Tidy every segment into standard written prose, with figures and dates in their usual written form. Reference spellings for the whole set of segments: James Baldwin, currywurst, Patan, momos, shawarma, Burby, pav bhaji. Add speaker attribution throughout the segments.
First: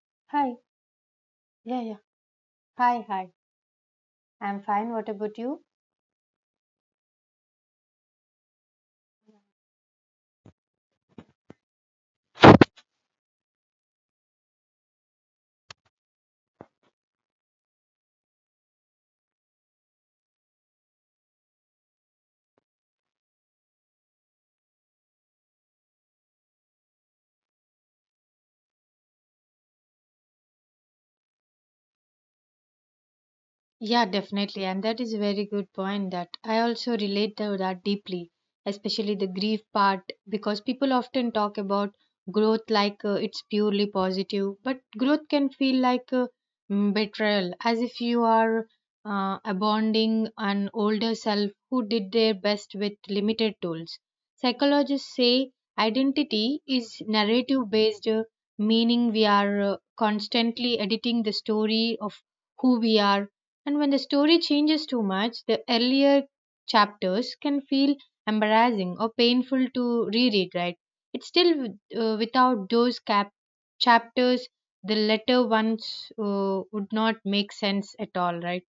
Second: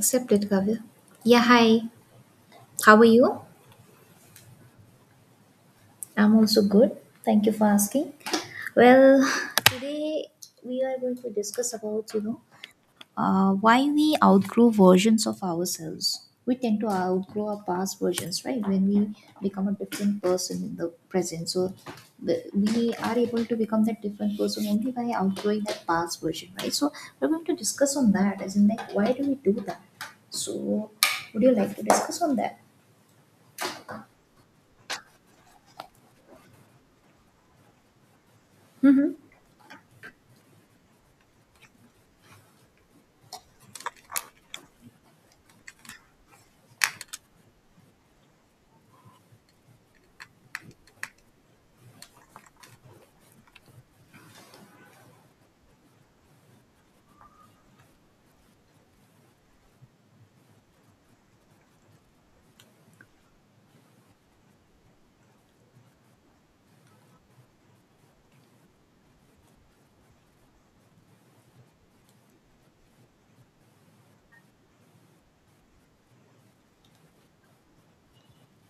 Speaker 1: Accepted,
Speaker 2: Hi.
Speaker 1: Kavya. Yeah, hi.
Speaker 2: Yeah, yeah.
Speaker 1: How
Speaker 2: Hi,
Speaker 1: are
Speaker 2: hi.
Speaker 1: you?
Speaker 2: I'm fine. What about you?
Speaker 1: I'm also good. Thank you for asking. Well, today we are going to discuss about, why we outgrow versions of ourselves. We tend to outgrow our past versions, right? When we become a different person in the present. So we are able to become that different person only by outgrowing that past version, right? So we're going to discuss on that, as in, like, why do we do that? So would you like to discuss on that?
Speaker 2: Yeah, definitely. And that is a very good point that I also relate to that deeply,
Speaker 1: Mm-hmm.
Speaker 2: especially the grief part, because people often talk about growth like it's purely positive, but growth can feel like betrayal, as if you are abandoning an older self who did their best with limited tools. Psychologists say identity is narrative based, meaning we are constantly editing the story of who we are, and when the story changes too much, the earlier chapters can feel embarrassing or painful to reread, right? It's still without those chapters, the later ones would not make sense at all, right?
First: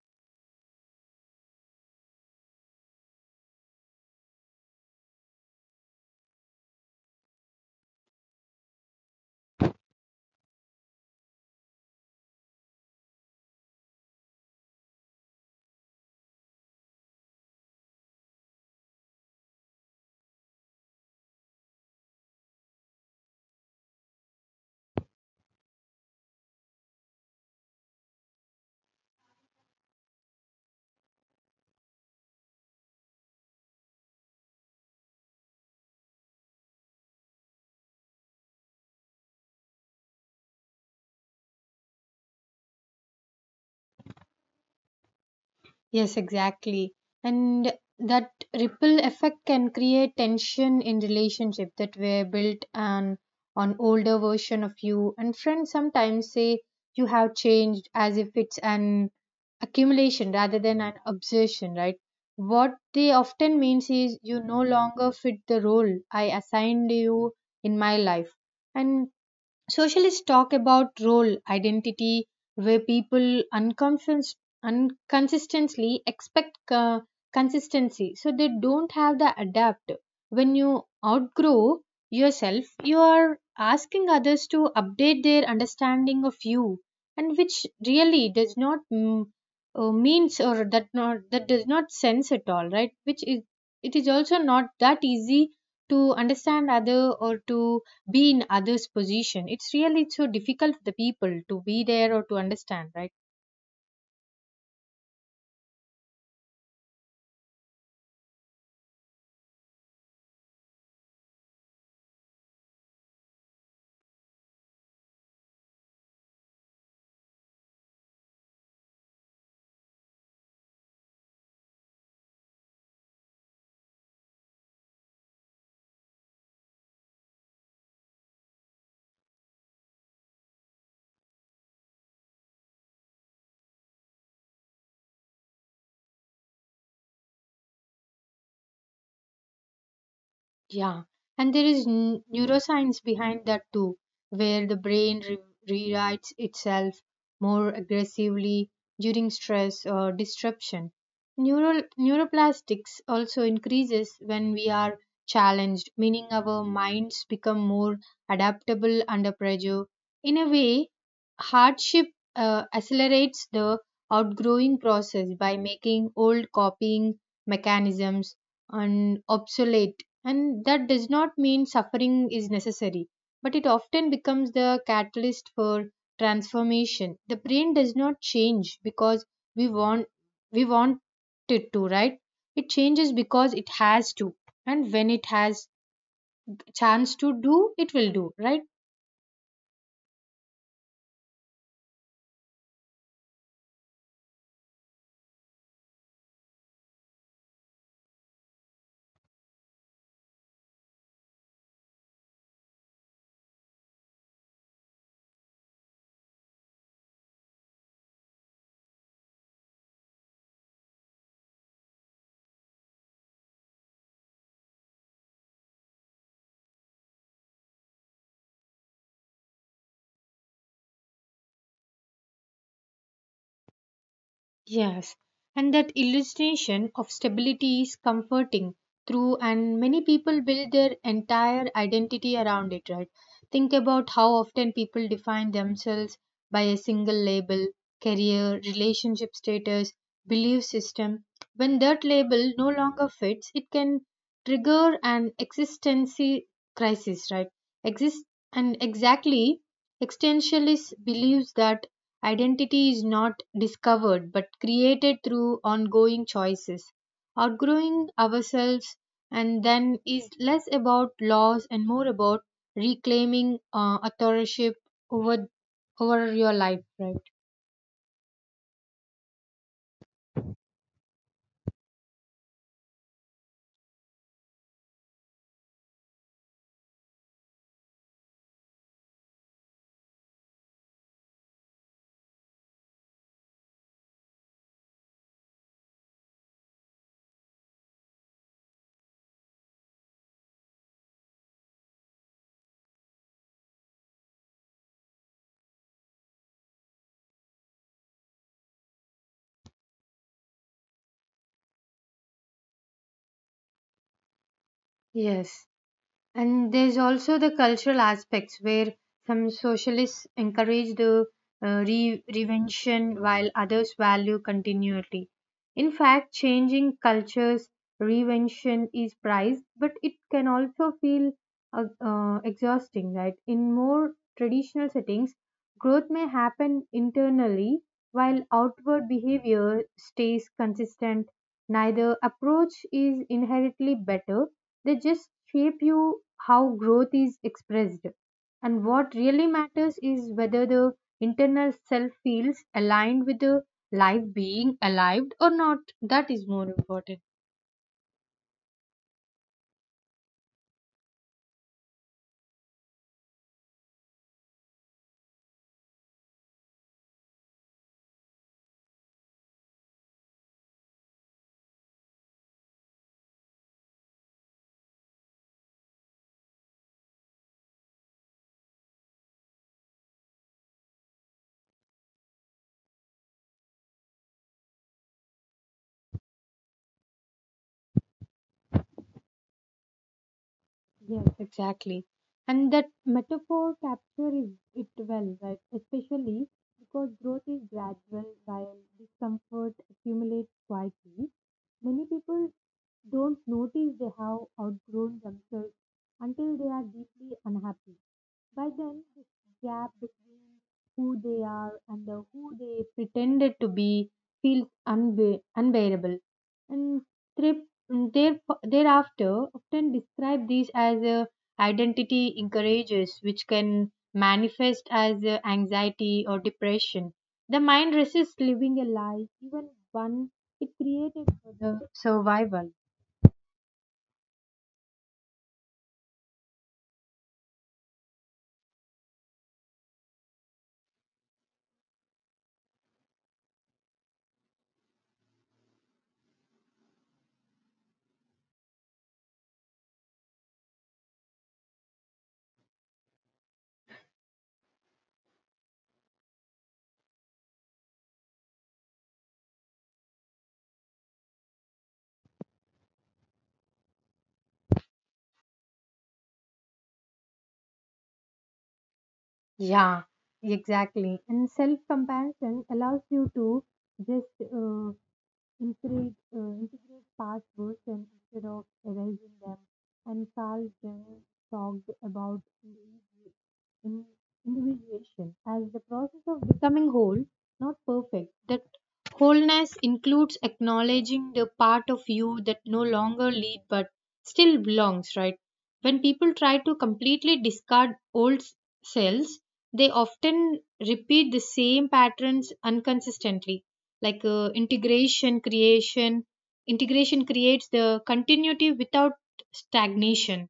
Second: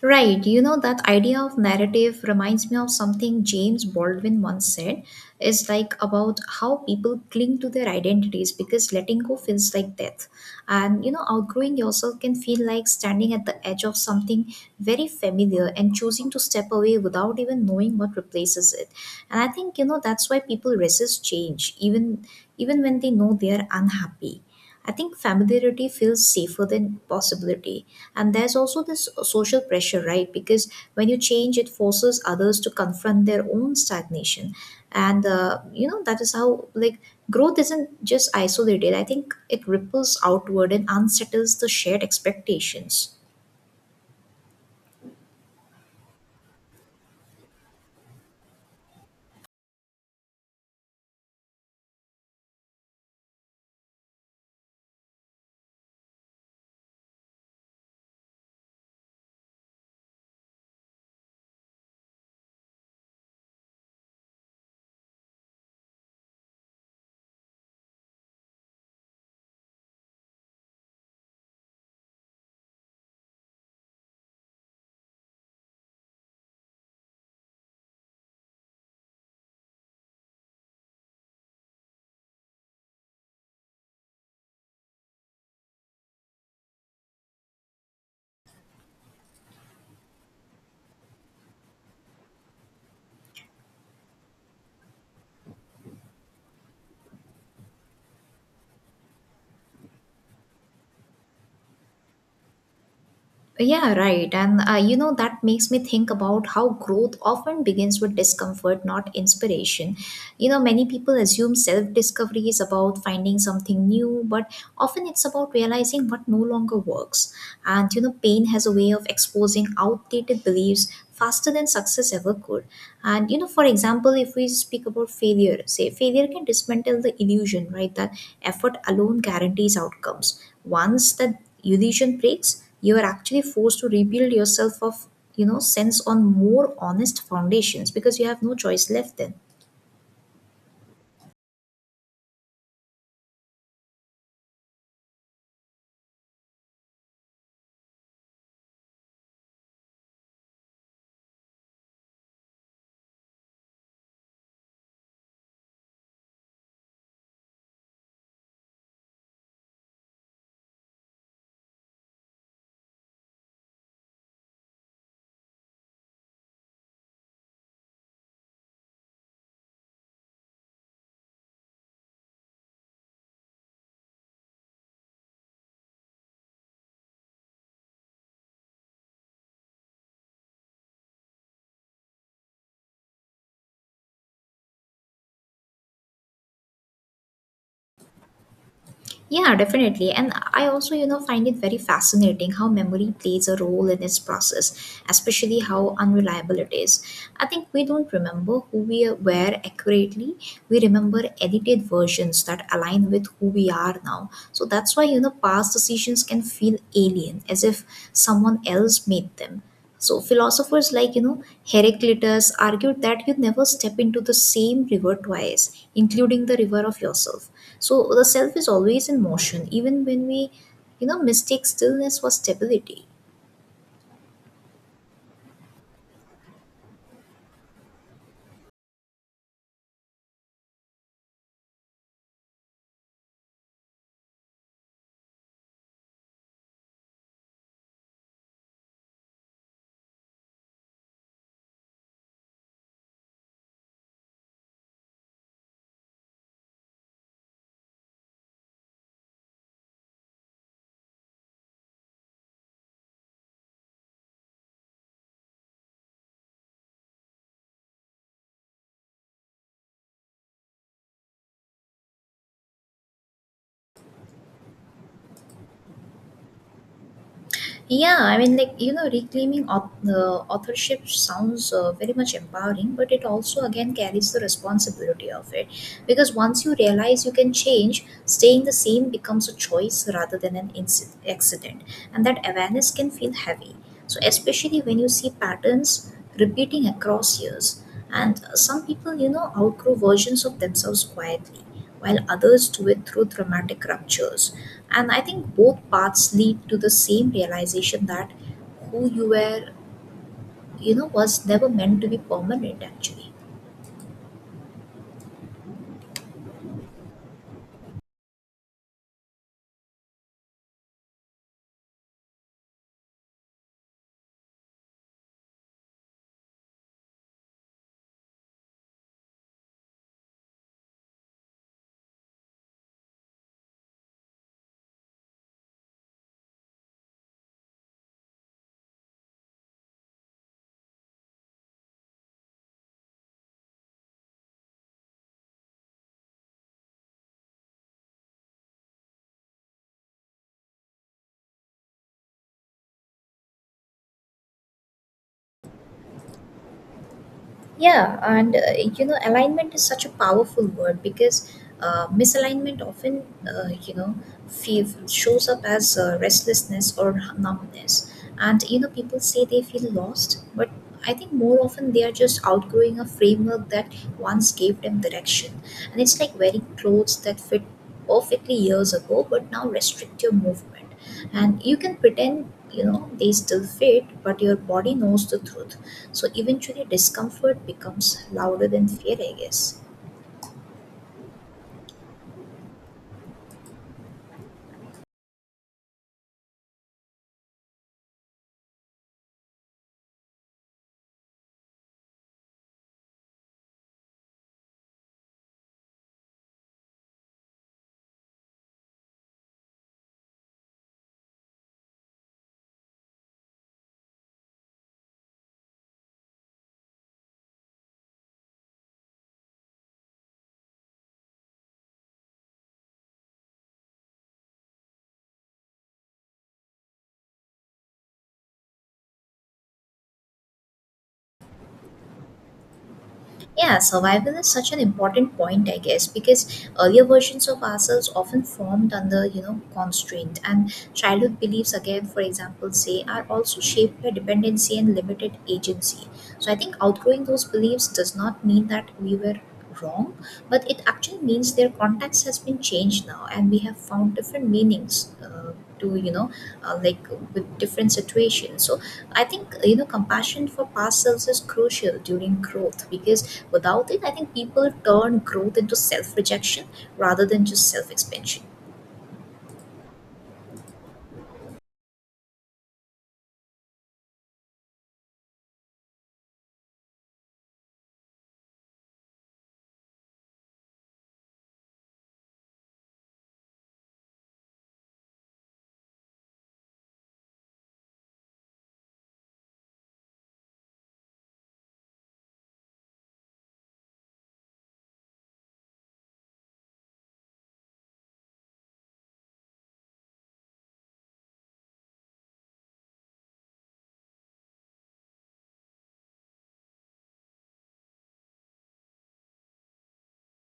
Speaker 1: Right. You know, that idea of narrative reminds me of something James Baldwin once said. It's like about how people cling to their identities because letting go feels like death. And, you know, outgrowing yourself can feel like standing at the edge of something very familiar and choosing to step away without even knowing what replaces it. And I think, you know, that's why people resist change, even when they know they are unhappy. I think familiarity feels safer than possibility, and there's also this social pressure, right? Because when you change, it forces others to confront their own stagnation. And you know, that is how, like, growth isn't just isolated. I think it ripples outward and unsettles the shared expectations.
Speaker 2: Yes, exactly. And that ripple effect can create tension in relationship that were built on older version of you, and friends sometimes say you have changed, as if it's an accumulation rather than an obsession, right? What they often means is you no longer fit the role I assigned you in my life. And Socialists talk about role identity, where people unconsistently expect consistency, so they don't have the adapt. When you outgrow yourself, you are asking others to update their understanding of you, and which really does not means, or that not, that does not sense at all, right? Which is, it is also not that easy to understand other, or to be in others position. It's really so difficult for the people to be there or to understand, right?
Speaker 1: Yeah, right. And you know, that makes me think about how growth often begins with discomfort, not inspiration. You know, many people assume self discovery is about finding something new, but often it's about realizing what no longer works. And you know, pain has a way of exposing outdated beliefs faster than success ever could. And, you know, for example, if we speak about failure, say failure can dismantle the illusion, right, that effort alone guarantees outcomes. Once that illusion breaks, you are actually forced to rebuild yourself of, you know, sense on more honest foundations because you have no choice left then.
Speaker 2: Yeah, and there is neuroscience behind that too, where the brain rewrites itself more aggressively during stress or disruption. Neural neuroplastics also increases when we are challenged, meaning our minds become more adaptable under pressure. In a way, hardship accelerates the outgrowing process by making old copying mechanisms and obsolete, and that does not mean suffering is necessary, but it often becomes the catalyst for transformation. The brain does not change because we want we want it to, right? It changes because it has to. And when it has chance to do, it will do, right?
Speaker 1: Yeah, definitely. And I also, you know, find it very fascinating how memory plays a role in its process, especially how unreliable it is. I think we don't remember who we were accurately. We remember edited versions that align with who we are now. So that's why, you know, past decisions can feel alien, as if someone else made them. So philosophers like, you know, Heraclitus argued that you never step into the same river twice, including the river of yourself. So the self is always in motion, even when we, you know, mistake stillness for stability.
Speaker 2: Yes, and that illustration of stability is comforting through, and many people build their entire identity around it, right? Think about how often people define themselves by a single label, career, relationship status, belief system. When that label no longer fits, it can trigger an existential crisis, right? Exist and Exactly, existentialist believes that identity is not discovered but created through ongoing choices. Outgrowing ourselves and then is less about loss and more about reclaiming authorship over over your life, right?
Speaker 1: Yeah, I mean, like, you know, reclaiming authorship sounds very much empowering, but it also again carries the responsibility of it. Because once you realize you can change, staying the same becomes a choice rather than an accident. And that awareness can feel heavy. So, especially when you see patterns repeating across years. And some people, you know, outgrow versions of themselves quietly, while others do it through dramatic ruptures. And I think both paths lead to the same realization that who you were, you know, was never meant to be permanent actually.
Speaker 2: Yes. And there's also the cultural aspects where some socialists encourage the reinvention, while others value continuity. In fact, changing cultures, reinvention is prized, but it can also feel exhausting, right? In more traditional settings, growth may happen internally while outward behavior stays consistent. Neither approach is inherently better, they just shape you how growth is expressed. And what really matters is whether the internal self feels aligned with the life being alive or not. That is more important.
Speaker 1: Yeah, and you know, alignment is such a powerful word because misalignment often, you know, shows up as restlessness or numbness. And you know, people say they feel lost, but I think more often they are just outgrowing a framework that once gave them direction. And it's like wearing clothes that fit perfectly years ago, but now restrict your movement. And you can pretend, you know, they still fit, but your body knows the truth. So eventually, discomfort becomes louder than fear, I guess.
Speaker 2: Yes, exactly. And that metaphor captures it well, right? Especially because growth is gradual while discomfort accumulates quietly. Many people don't notice they have outgrown themselves until they are deeply unhappy. By then, this gap between who they are and the who they pretended to be feels unbearable. And thrift Mm, There, thereafter, often describe these as identity encourages, which can manifest as anxiety or depression. The mind resists living a lie, even one it created for the survival.
Speaker 1: Yeah, survival is such an important point, I guess, because earlier versions of ourselves often formed under, you know, constraint. And childhood beliefs, again, for example, say, are also shaped by dependency and limited agency. So I think outgrowing those beliefs does not mean that we were wrong, but it actually means their context has been changed now, and we have found different meanings to, you know, like with different situations. So I think, you know, compassion for past selves is crucial during growth because without it, I think people turn growth into self rejection rather than just self expansion.
Speaker 2: Yeah, exactly. And self comparison allows you to just integrate past versions instead of erasing them. And Carl Jung talked about individu- in- individuation as the process of becoming whole, not perfect. That wholeness includes acknowledging the part of you that no longer lead but still belongs, right? When people try to completely discard old selves, they often repeat the same patterns unconsistently, like integration creates the continuity without stagnation.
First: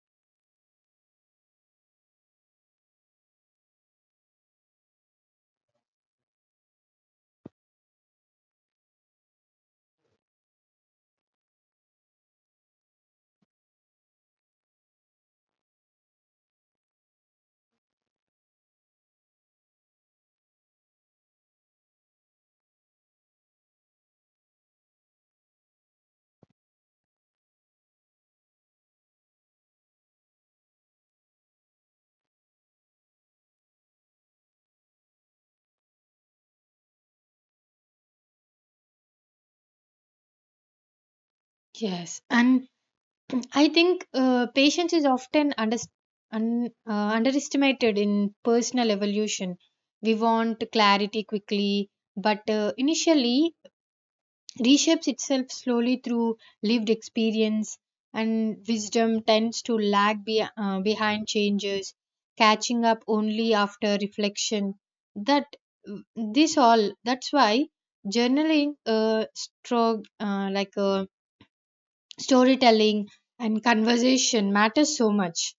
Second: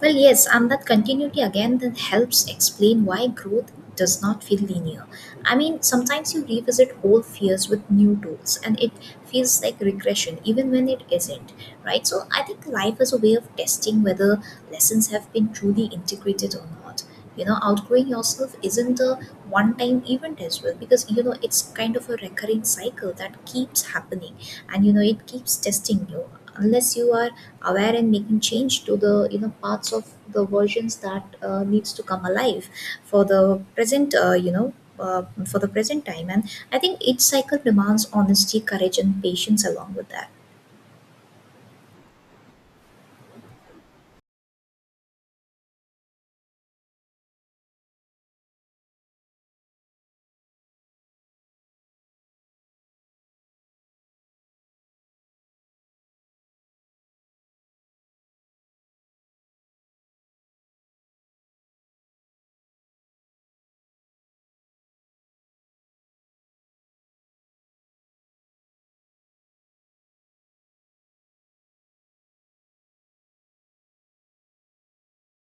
Speaker 1: Well, yes, and that continuity again that helps explain why growth does not feel linear. I mean, sometimes you revisit old fears with new tools and it feels like regression even when it isn't, right? So I think life is a way of testing whether lessons have been truly integrated or not. You know, outgrowing yourself isn't a one time event as well, because you know it's kind of a recurring cycle that keeps happening, and you know it keeps testing you unless you are aware and making change to the, you know, parts of the versions that needs to come alive for the present, you know, for the present time. And I think each cycle demands honesty, courage and patience along with that.
Speaker 2: Yes. And I think patience is often underestimated in personal evolution. We want clarity quickly, but initially reshapes itself slowly through lived experience, and wisdom tends to lag behind changes, catching up only after reflection. That this all that's why journaling, strong like storytelling, and conversation matters so much.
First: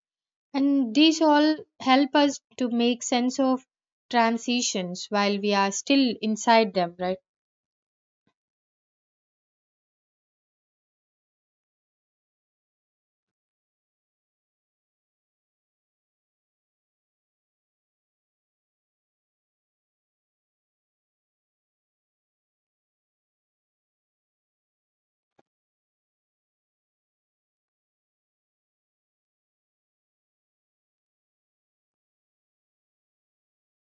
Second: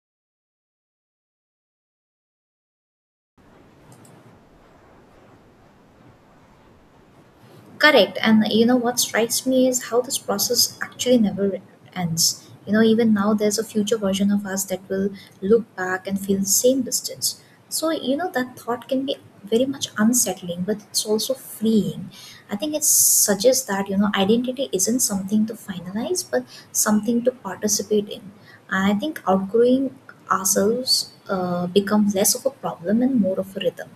Speaker 2: And these all help us to make sense of transitions while we are still inside them, right?
Speaker 1: Correct. And you know what strikes me is how this process actually never ends. You know, even now there's a future version of us that will look back and feel the same distance. So, you know, that thought can be very much unsettling, but it's also freeing. I think it suggests that, you know, identity isn't something to finalize, but something to participate in. And I think outgrowing ourselves becomes less of a problem and more of a rhythm.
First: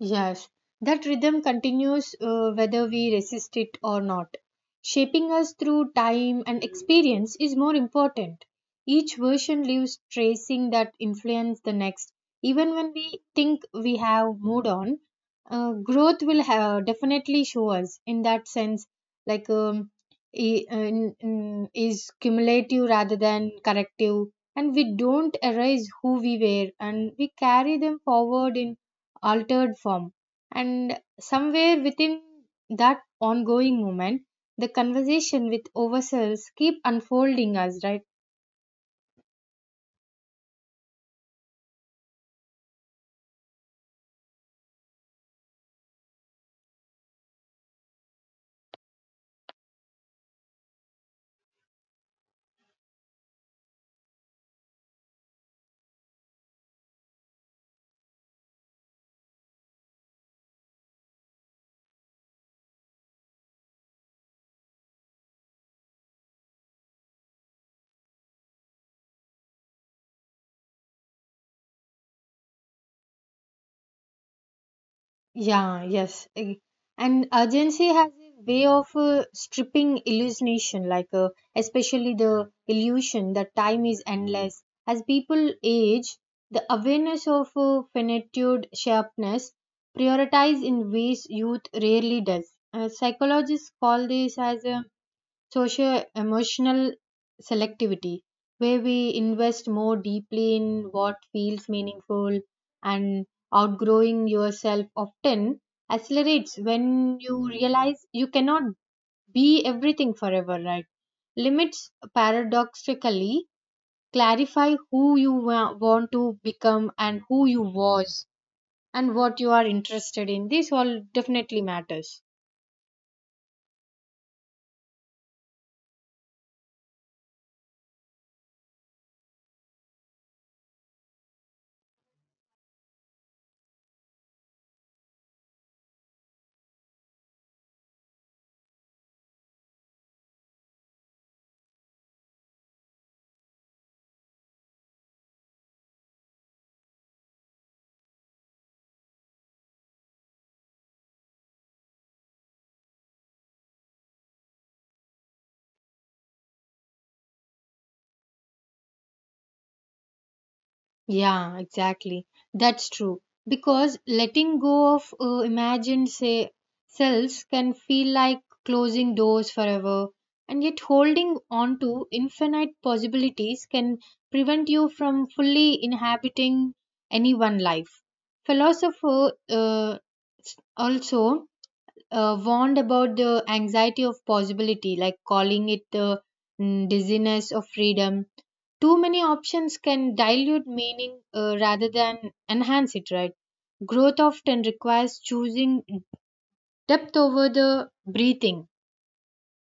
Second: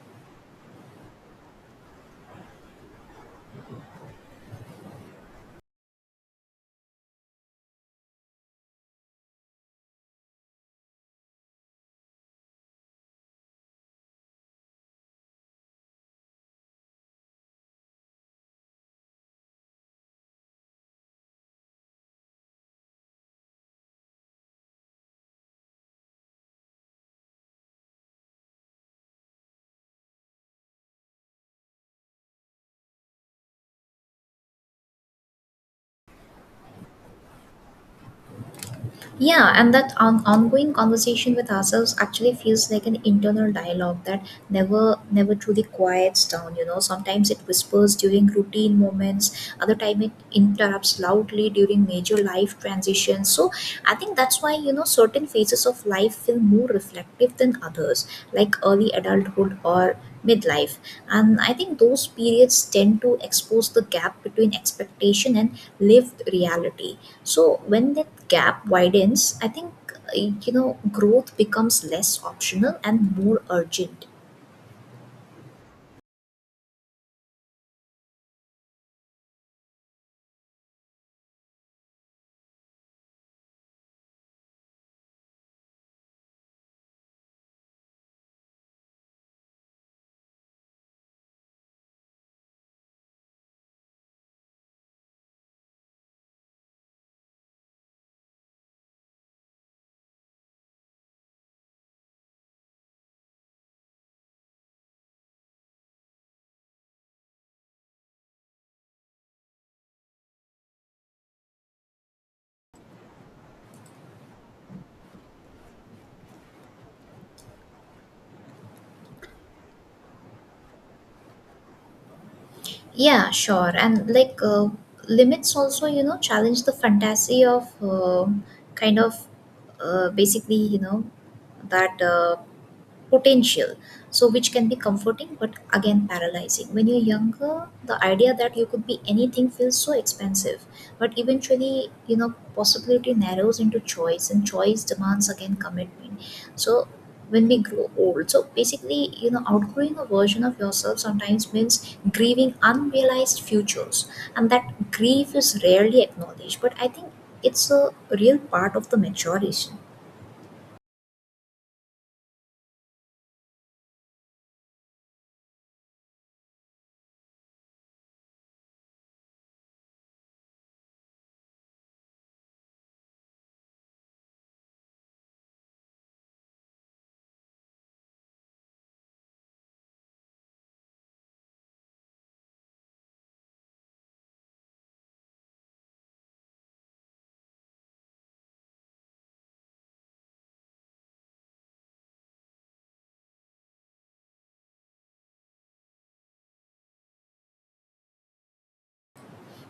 Speaker 2: Yes, that rhythm continues whether we resist it or not. Shaping us through time and experience is more important. Each version leaves tracing that influence the next. Even when we think we have moved on, growth will have, definitely show us in that sense, like is cumulative rather than corrective. And we don't erase who we were, and we carry them forward in altered form. And somewhere within that ongoing moment, the conversation with ourselves keep unfolding us, right?
Speaker 1: Yeah, and that ongoing conversation with ourselves actually feels like an internal dialogue that never truly quiets down, you know. Sometimes it whispers during routine moments, other time it interrupts loudly during major life transitions. So I think that's why, you know, certain phases of life feel more reflective than others, like early adulthood or midlife. And I think those periods tend to expose the gap between expectation and lived reality. So when that gap widens, I think, you know, growth becomes less optional and more urgent.
Speaker 2: Yeah, yes. And urgency has a way of stripping hallucination, like especially the illusion that time is endless. As people age, the awareness of finitude sharpness prioritize in ways youth rarely does. Psychologists call this as a socio emotional selectivity, where we invest more deeply in what feels meaningful, and outgrowing yourself often accelerates when you realize you cannot be everything forever, right? Limits paradoxically clarify who you want to become, and who you was, and what you are interested in. This all definitely matters.
Speaker 1: Yeah, sure. And like limits also, you know, challenge the fantasy of kind of basically, you know, that potential, so which can be comforting but again paralyzing. When you're younger, the idea that you could be anything feels so expansive, but eventually you know possibility narrows into choice and choice demands again commitment. So when we grow old, so basically you know outgrowing a version of yourself sometimes means grieving unrealized futures, and that grief is rarely acknowledged, but I think it's a real part of the maturation.
Speaker 2: Yeah, exactly. That's true. Because letting go of imagined say selves can feel like closing doors forever, and yet holding on to infinite possibilities can prevent you from fully inhabiting any one life. Philosopher also warned about the anxiety of possibility, like calling it the dizziness of freedom. Too many options can dilute meaning rather than enhance it, right? Growth often requires choosing depth over the breathing,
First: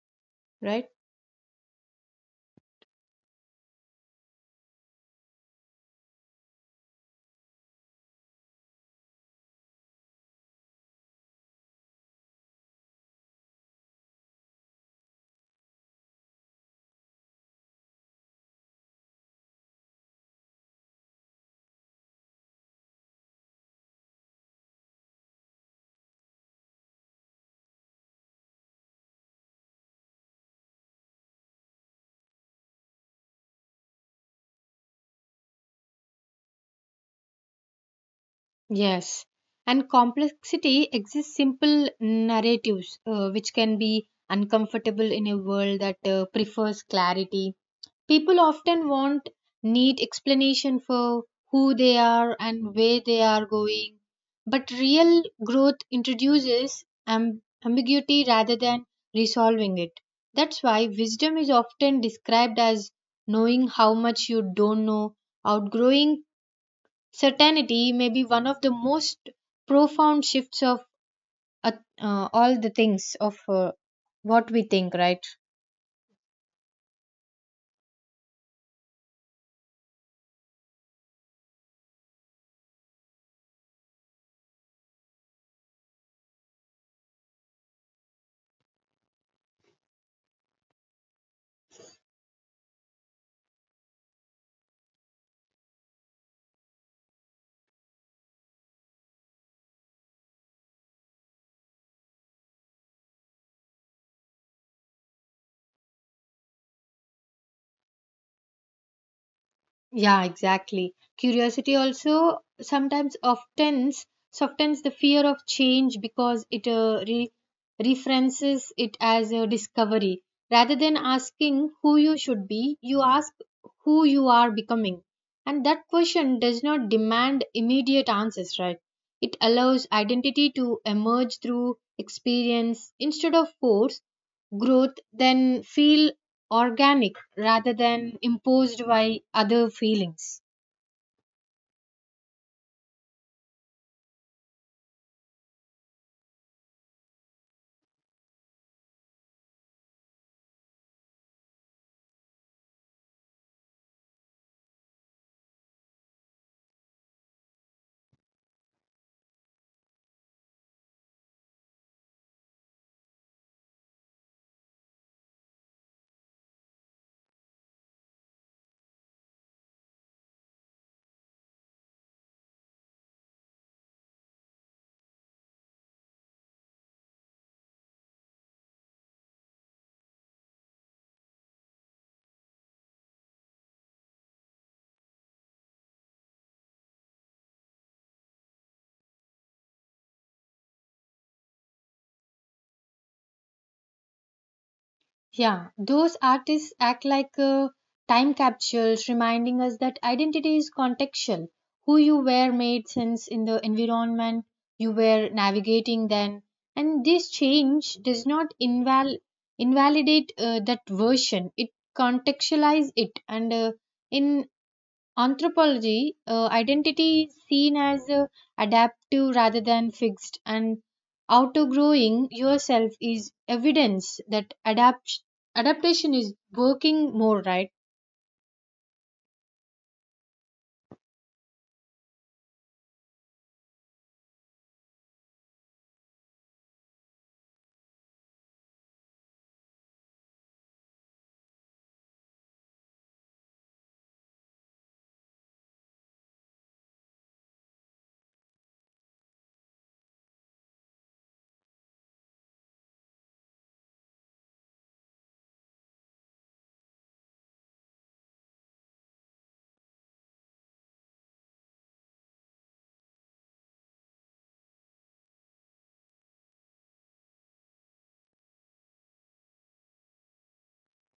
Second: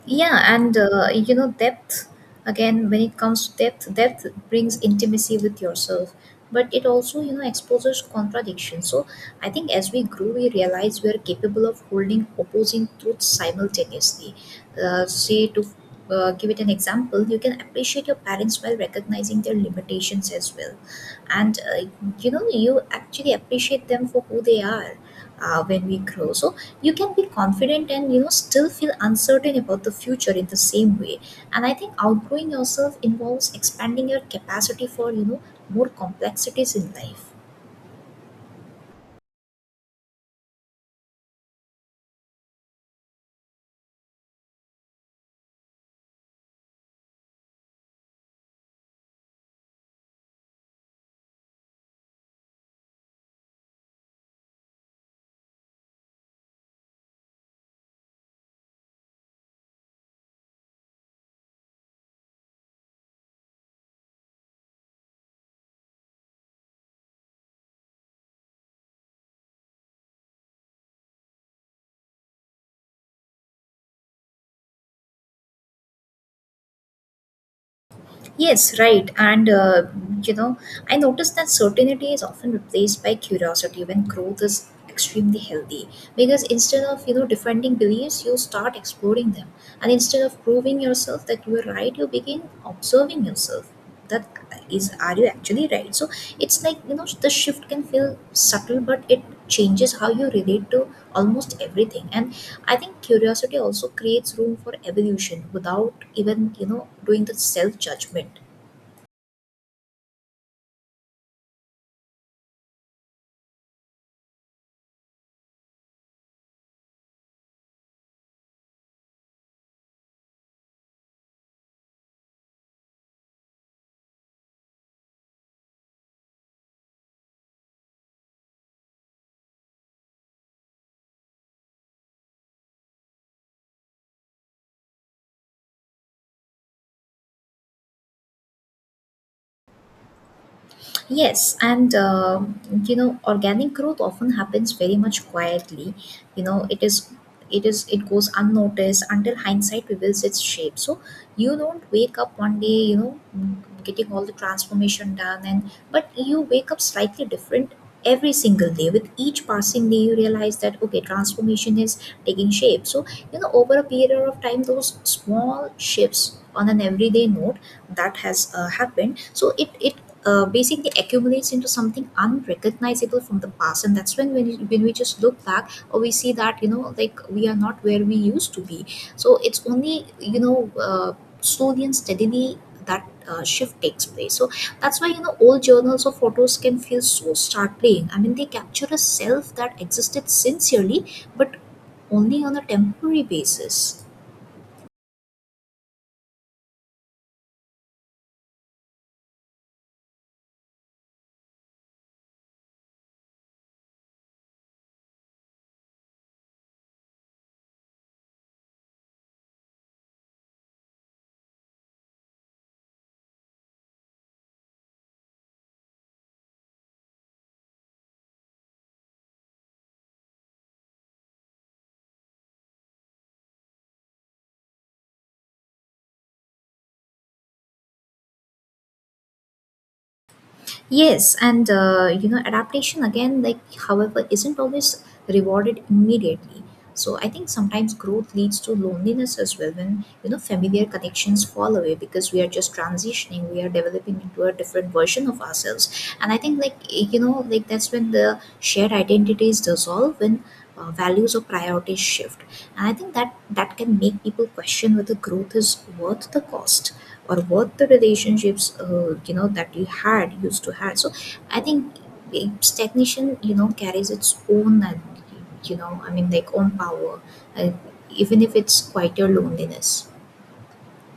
Speaker 1: Yeah, and
Speaker 2: right?
Speaker 1: you know, depth again, when it comes to depth, depth brings intimacy with yourself, but it also, you know, exposes contradiction. So I think as we grow, we realize we are capable of holding opposing truths simultaneously. Say, to give it an example, you can appreciate your parents while recognizing their limitations as well. And you know, you actually appreciate them for who they are when we grow. So you can be confident and, you know, still feel uncertain about the future in the same way. And I think outgrowing yourself involves expanding your capacity for, you know, more complexities in life.
Speaker 2: Yes. And complexity exists simple narratives, which can be uncomfortable in a world that prefers clarity. People often want neat explanation for who they are and where they are going, but real growth introduces ambiguity rather than resolving it. That's why wisdom is often described as knowing how much you don't know. Outgrowing certainty may be one of the most profound shifts of uh, all the things of what we think, right?
Speaker 1: Yes, right. And, you know, I noticed that certainty is often replaced by curiosity when growth is extremely healthy. Because instead of, you know, defending beliefs, you start exploring them. And instead of proving yourself that you are right, you begin observing yourself. That is, are you actually right? So it's like, you know, the shift can feel subtle, but it changes how you relate to almost everything. And I think curiosity also creates room for evolution without even, you know, doing the self judgment.
Speaker 2: Yeah, exactly. Curiosity also sometimes oftens softens the fear of change because it re- references it as a discovery. Rather than asking who you should be, you ask who you are becoming. And that question does not demand immediate answers, right? It allows identity to emerge through experience instead of force, growth, then feel organic rather than imposed by other feelings.
Speaker 1: Yes, and you know, organic growth often happens very much quietly. You know, it is, it goes unnoticed until hindsight reveals its shape. So you don't wake up one day, you know, getting all the transformation done, and but you wake up slightly different every single day. With each passing day, you realize that okay, transformation is taking shape. So you know, over a period of time, those small shifts on an everyday note that has happened, so it basically accumulates into something unrecognizable from the past. And that's when when we just look back or we see that, you know, like we are not where we used to be. So it's only, you know, slowly and steadily that shift takes place. So that's why, you know, old journals or photos can feel so startling. I mean, they capture a self that existed sincerely, but only on a temporary basis.
Speaker 2: Yeah, those artists act like time capsules, reminding us that identity is contextual. Who you were made sense in the environment you were navigating then, and this change does not invalidate that version. It contextualizes it, and in anthropology, identity is seen as adaptive rather than fixed, and outgrowing yourself is evidence that adaptation is working more, right?
Speaker 1: Yes, and you know, adaptation again, like, however, isn't always rewarded immediately. So I think sometimes growth leads to loneliness as well, when you know familiar connections fall away because we are just transitioning, we are developing into a different version of ourselves. And I think like that's when the shared identities dissolve when values or priorities shift, and I think that that can make people question whether growth is worth the cost or worth the relationships that you had used to have. So I think stagnation carries its own own power, uh, even if it's quite your loneliness.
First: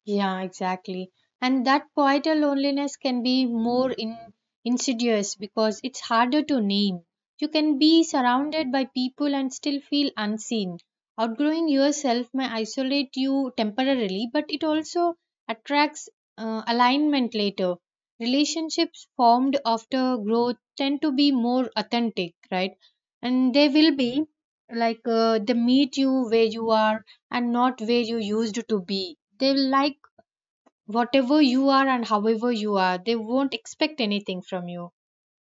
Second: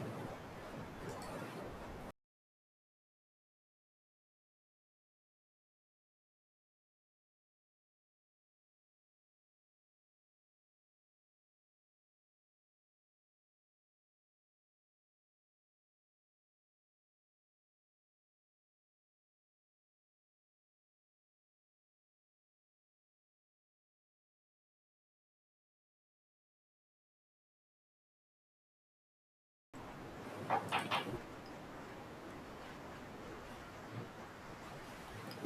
Speaker 2: Yeah, exactly. And that quieter loneliness can be more insidious because it's harder to name. You can be surrounded by people and still feel unseen. Outgrowing yourself may isolate you temporarily, but it also attracts alignment later. Relationships formed after growth tend to be more authentic, right? And they will be like they meet you where you are and not where you used to be. They will like whatever you are, and however you are, they won't expect anything from you.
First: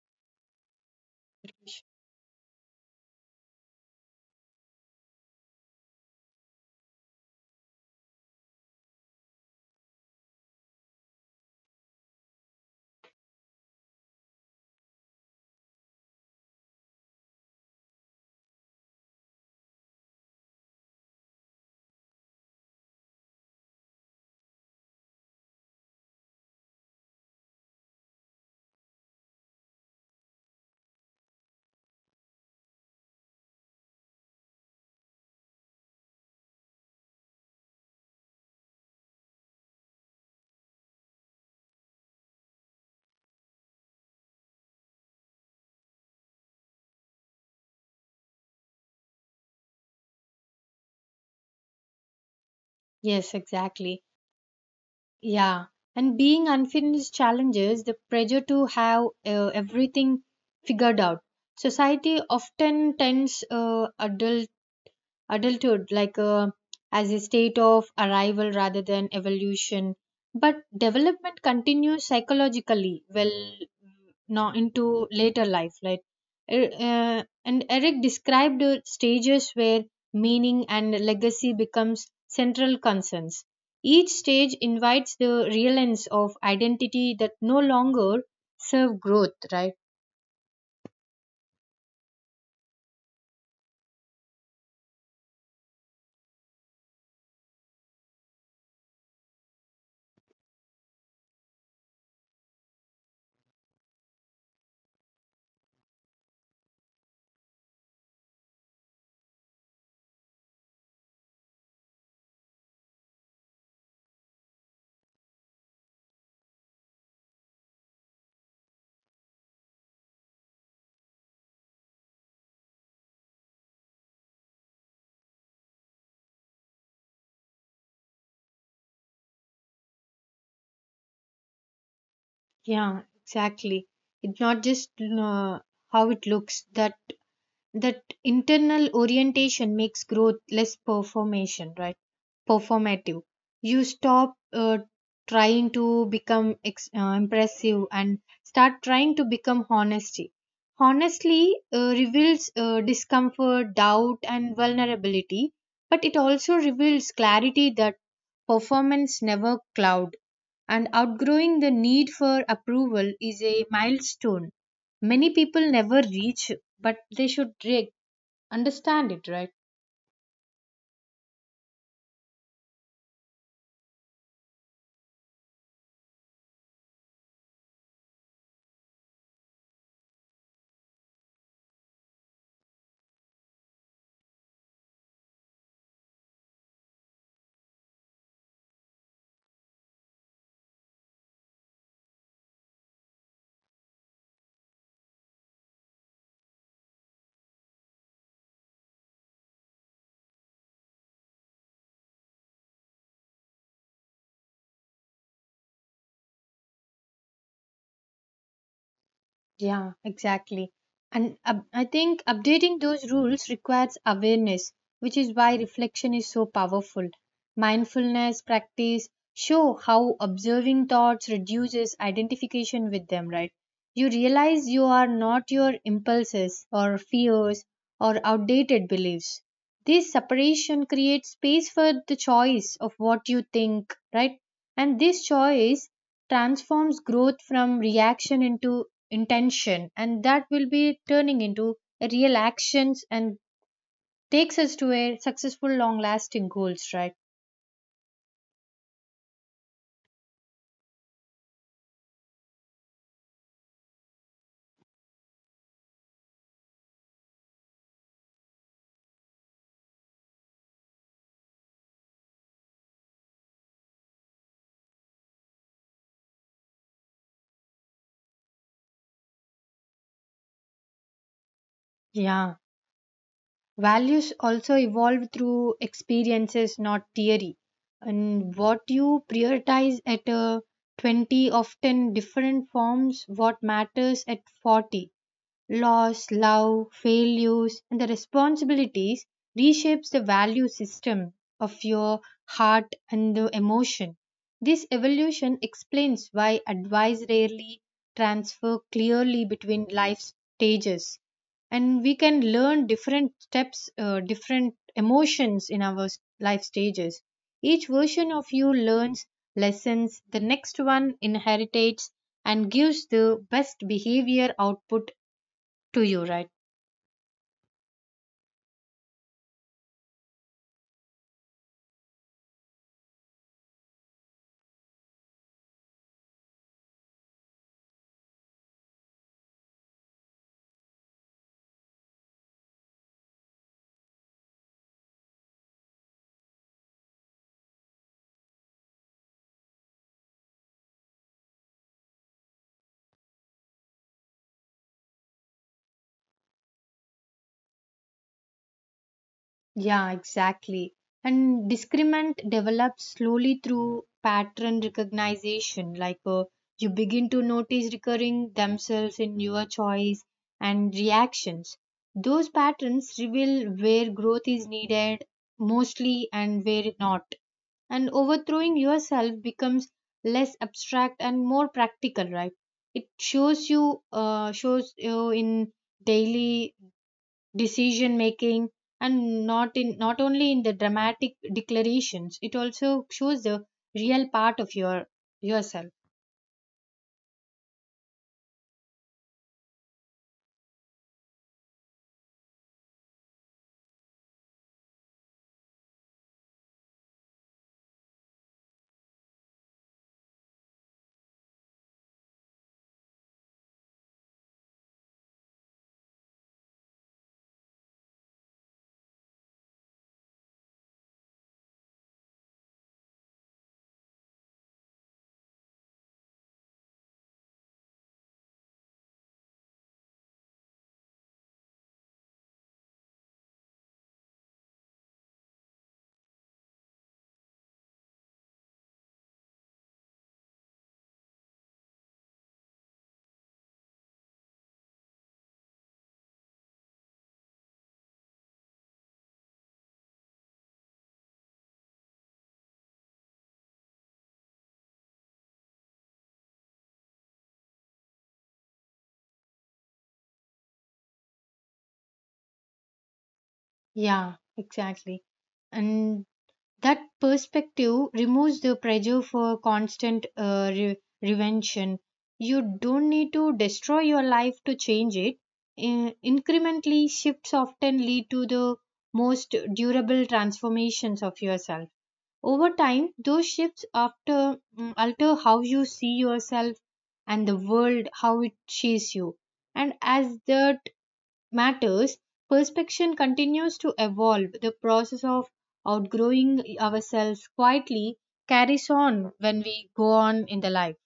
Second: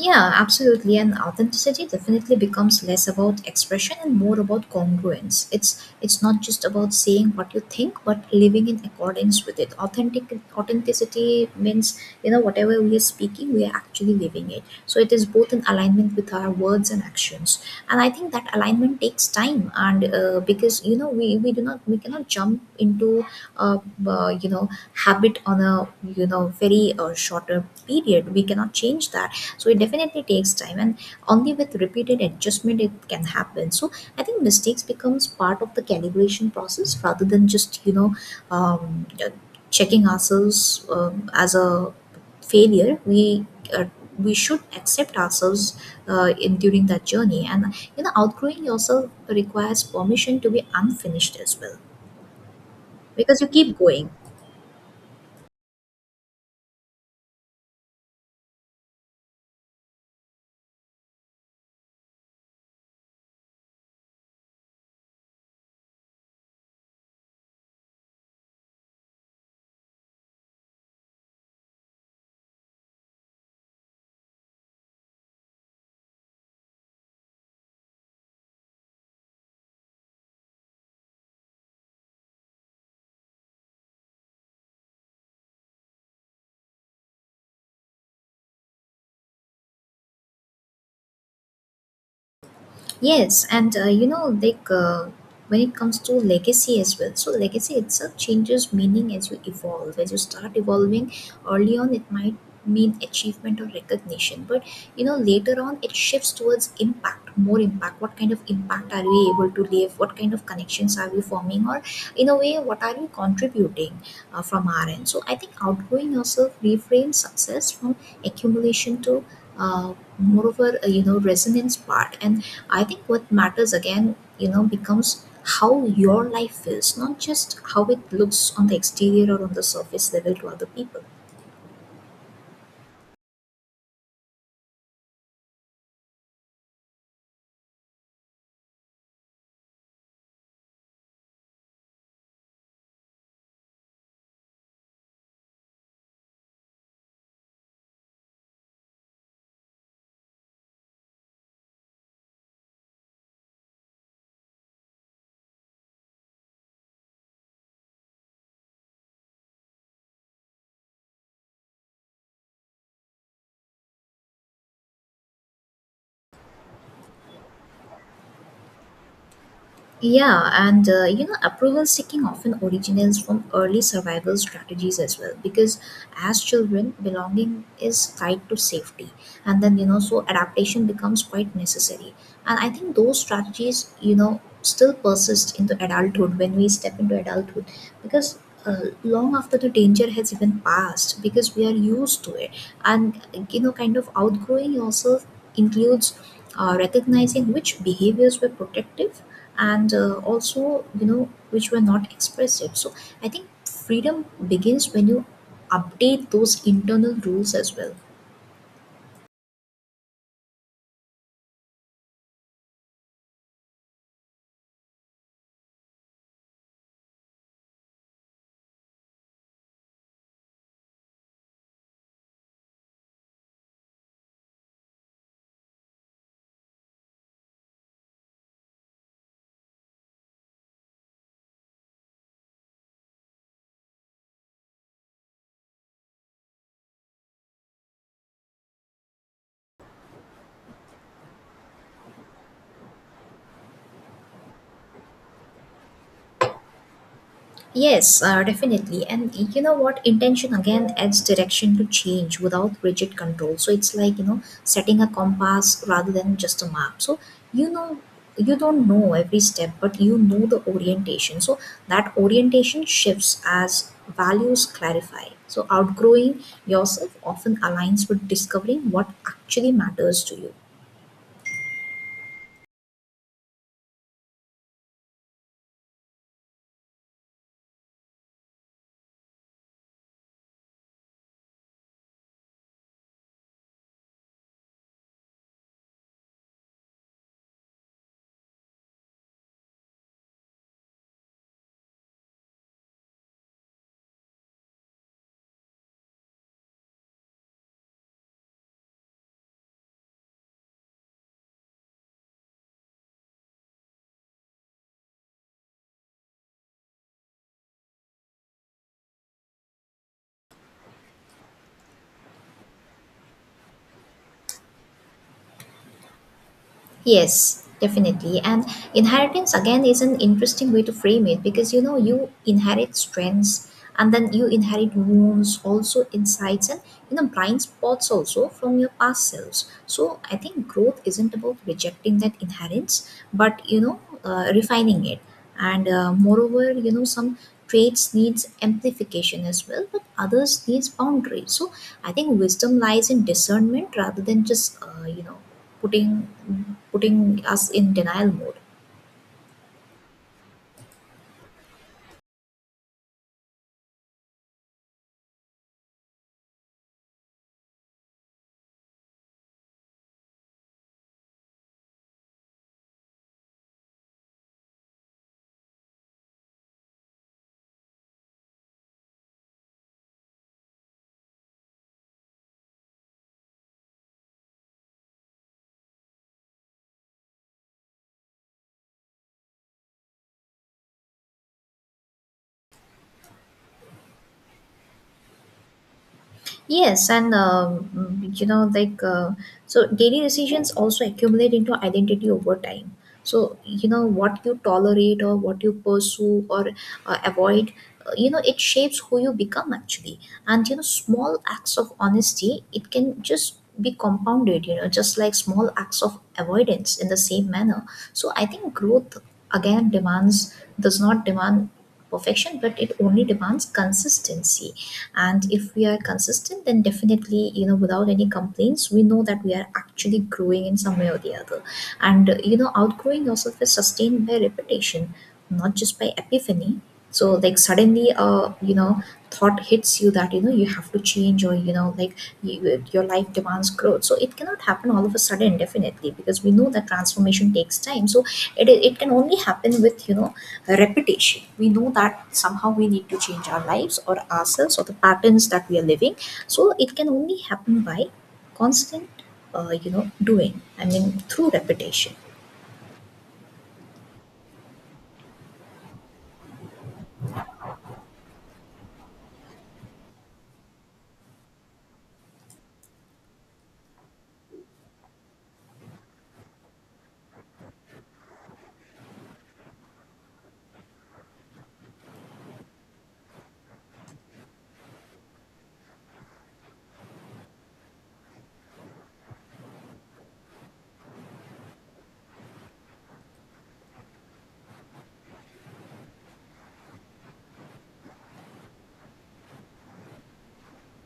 Speaker 1: Yeah, absolutely. And authenticity definitely becomes less about expression and more about congruence. It's not just about saying what you think, but living in accordance with it. Authenticity means, you know, whatever we are speaking, we are actually living it. So it is both in alignment with our words and actions. And I think that alignment takes time, and because you know we do not we cannot jump into uh, uh, you know habit on a you know very shorter period. We cannot change that, so it definitely takes time, and only with repeated adjustment it can happen. So I think mistakes becomes part of the calibration process rather than just um, uh, checking ourselves as a failure. Uh, we should accept ourselves in during that journey, and you know outgrowing yourself requires permission to be unfinished as well,
Speaker 2: Yes,
Speaker 1: because you keep
Speaker 2: exactly.
Speaker 1: going.
Speaker 2: Yeah, and being unfinished challenges the pressure to have everything figured out. Society often tends adults adulthood like a as a state of arrival rather than evolution, but development continues psychologically well now into later life. Like and Eric described the stages where meaning and legacy becomes central concerns. Each stage invites the realness of identity that no longer serve growth, right?
Speaker 1: Yes, and when it comes to legacy as well, so legacy itself changes meaning as you evolve. As you start evolving early on, it might mean achievement or recognition, but you know, later on, it shifts towards impact, more impact. What kind of impact are we able to leave? What kind of connections are we forming? Or, in a way, what are we contributing from our end? So, I think outgrowing yourself reframes success from accumulation to you know, resonance part. And I think what matters again, you know, becomes how your life feels, not just how it looks on the exterior or on the surface level to other people.
Speaker 2: Yeah, exactly. It's not just uh, how it looks. That that internal orientation makes growth less performation, right? Performative. You stop trying to become impressive, and start trying to become honesty. Honestly reveals discomfort, doubt, and vulnerability, but it also reveals clarity that performance never cloud. And outgrowing the need for approval is a milestone many people never reach, but they should understand it, right?
Speaker 1: Yeah, and you know, approval seeking often originates from early survival strategies as well. Because as children, belonging is tied to safety, and then you know, so adaptation becomes quite necessary. And I think those strategies, you know, still persist into adulthood when we step into adulthood, because long after the danger has even passed, because we are used to it, and you know, kind of outgrowing yourself includes recognizing which behaviors were protective, and also you know which were not expressive. So I think freedom begins when you update those internal rules as well.
Speaker 2: Yeah, exactly. And I think updating those rules requires awareness, which is why reflection is so powerful. Mindfulness practice show how observing thoughts reduces identification with them, right? You realize you are not your impulses or fears or outdated beliefs. This separation creates space for the choice of what you think, right? And this choice transforms growth from reaction into intention, and that will be turning into a real actions, and takes us to a successful long lasting goals, right?
Speaker 1: Yes, definitely. And you know what? Intention again adds direction to change without rigid control. So it's like, you know, setting a compass rather than just a map. So you know, you don't know every step, but you know the orientation. So that orientation shifts as values clarify. So outgrowing yourself often aligns with discovering what actually matters to you.
Speaker 2: Yeah, values also evolve through experiences, not theory. And what you prioritize at 20 often different forms what matters at 40. Loss, love, failures, and the responsibilities reshapes the value system of your heart and the emotion. This evolution explains why advice rarely transfer clearly between life stages, and we can learn different steps, different emotions in our life stages. Each version of you learns lessons the next one inherits, and gives the best behavior output to you, right?
Speaker 1: Yes, definitely. And inheritance again is an interesting way to frame it, because you know you inherit strengths, and then you inherit wounds, also insights, and you know blind spots also from your past selves. So I think growth isn't about rejecting that inheritance, but you know refining it. And moreover, you know, some traits needs amplification as well, but others needs boundaries. So I think wisdom lies in discernment rather than just you know putting putting us in denial mode.
Speaker 2: Yeah, exactly. And discriminant develops slowly through pattern recognition, like you begin to notice recurring themselves in your choice and reactions. Those patterns reveal where growth is needed mostly and where not. And overthrowing yourself becomes less abstract and more practical, right? It shows you in daily decision making, and not in, not only in the dramatic declarations. It also shows the real part of yourself.
Speaker 1: Yes, and so, daily decisions also accumulate into identity over time. So you know what you tolerate or what you pursue or avoid. You know, it shapes who you become actually, and you know, small acts of honesty it can just be compounded. You know, just like small acts of avoidance in the same manner. So I think growth again demands does not demand perfection, but it only demands consistency. And if we are consistent, then definitely you know without any complaints we know that we are actually growing in some way or the other. And you know outgrowing yourself is sustained by repetition, not just by epiphany. So like suddenly you know thought hits you that you know you have to change, or you know like your life demands growth, so it cannot happen all of a sudden definitely because we know that transformation takes time. So it can only happen with you know repetition. We know that somehow we need to change our lives or ourselves or the patterns that we are living. So it can only happen by constant, you know, doing. I mean, through repetition.
Speaker 2: Yeah, exactly. And that perspective removes the pressure for constant revention. You don't need to destroy your life to change it. Incrementally shifts often lead to the most durable transformations of yourself. Over time, those shifts after alter how you see yourself, and the world, how it sees you. And as that matters, perspection continues to evolve. The process of outgrowing ourselves quietly carries on when we go on in the life.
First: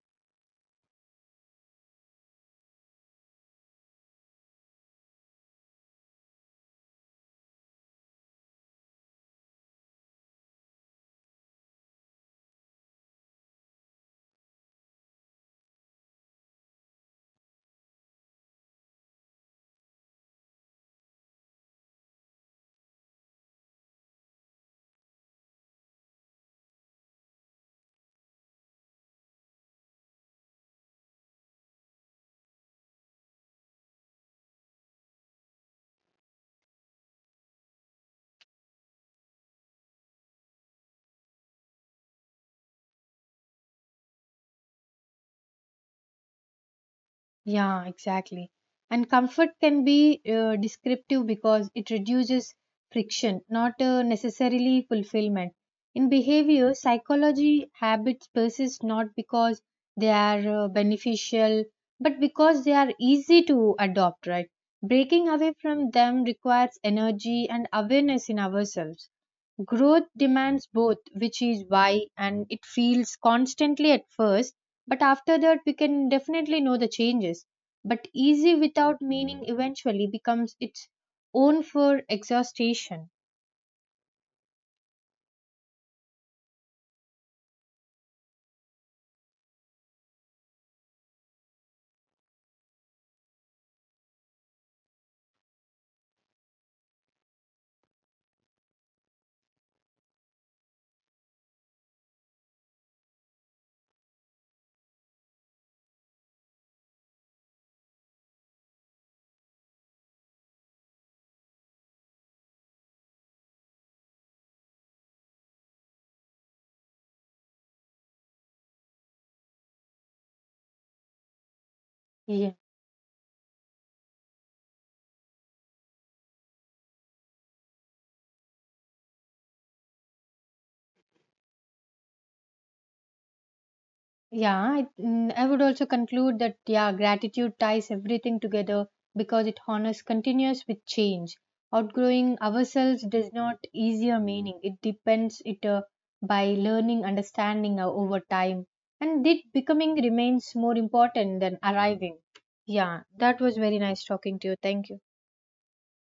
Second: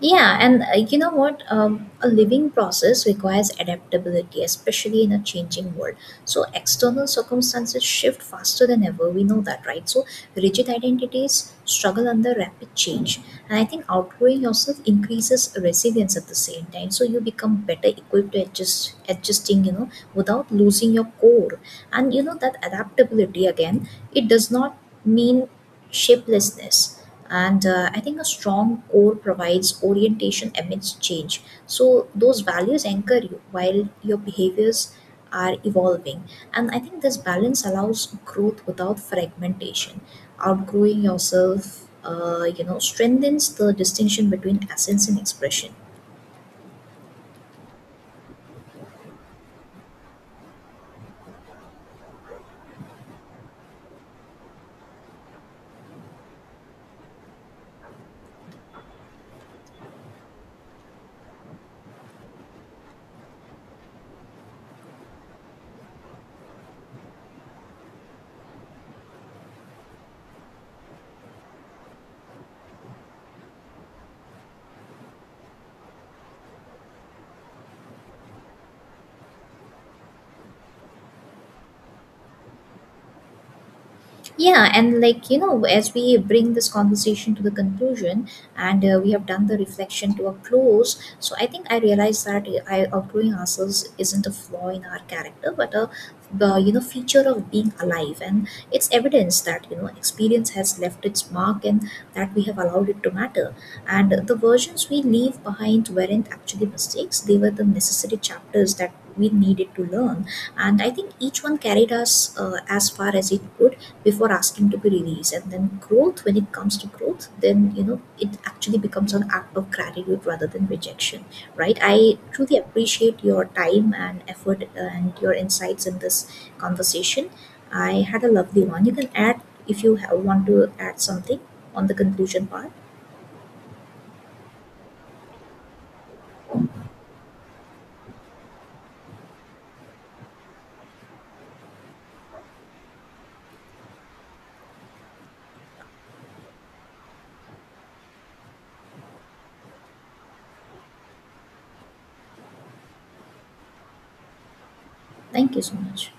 Speaker 1: Yeah, and you know what? A living process requires adaptability, especially in a changing world. So, external circumstances shift faster than ever. We know that, right? So, rigid identities struggle under rapid change. And I think outgrowing yourself increases resilience at the same time. So, you become better equipped to adjusting, you know, without losing your core. And, you know, that adaptability again, it does not mean shapelessness, and I think a strong core provides orientation amidst change, so those values anchor you while your behaviors are evolving. And I think this balance allows growth without fragmentation. Outgrowing yourself you know strengthens the distinction between essence and expression.
Speaker 2: Yeah, exactly. And comfort can be descriptive because it reduces friction, not necessarily fulfillment. In behavior, psychology habits persist not because they are beneficial, but because they are easy to adopt, right? Breaking away from them requires energy and awareness in ourselves. Growth demands both, which is why, and it feels constantly at first, but after that, we can definitely know the changes. But easy without meaning eventually becomes its own for exhaustion.
Speaker 1: Yeah, and like, you know, as we bring this conversation to the conclusion and we have done the reflection to a close, so I think I realized that I, outgrowing ourselves isn't a flaw in our character, but you know, feature of being alive. And it's evidence that, you know, experience has left its mark, and that we have allowed it to matter. And the versions we leave behind weren't actually mistakes, they were the necessary chapters that we needed to learn. And I think each one carried us as far as it could before asking to be released. And then growth, when it comes to growth, then you know it actually becomes an act of gratitude rather than rejection. Right, I
Speaker 2: Yeah,
Speaker 1: truly appreciate your time and effort and your insights in this conversation. I had a lovely one. You can add, if you have, want to add something on the conclusion part.
Speaker 2: yeah. I would also conclude that, yeah, gratitude ties everything together because it honors continuous with change. Outgrowing ourselves does not easier meaning. It depends it by learning, understanding over time, and it becoming remains more important than arriving. Yeah, that was very nice talking to you. Thank you.
Speaker 1: Thank you so much.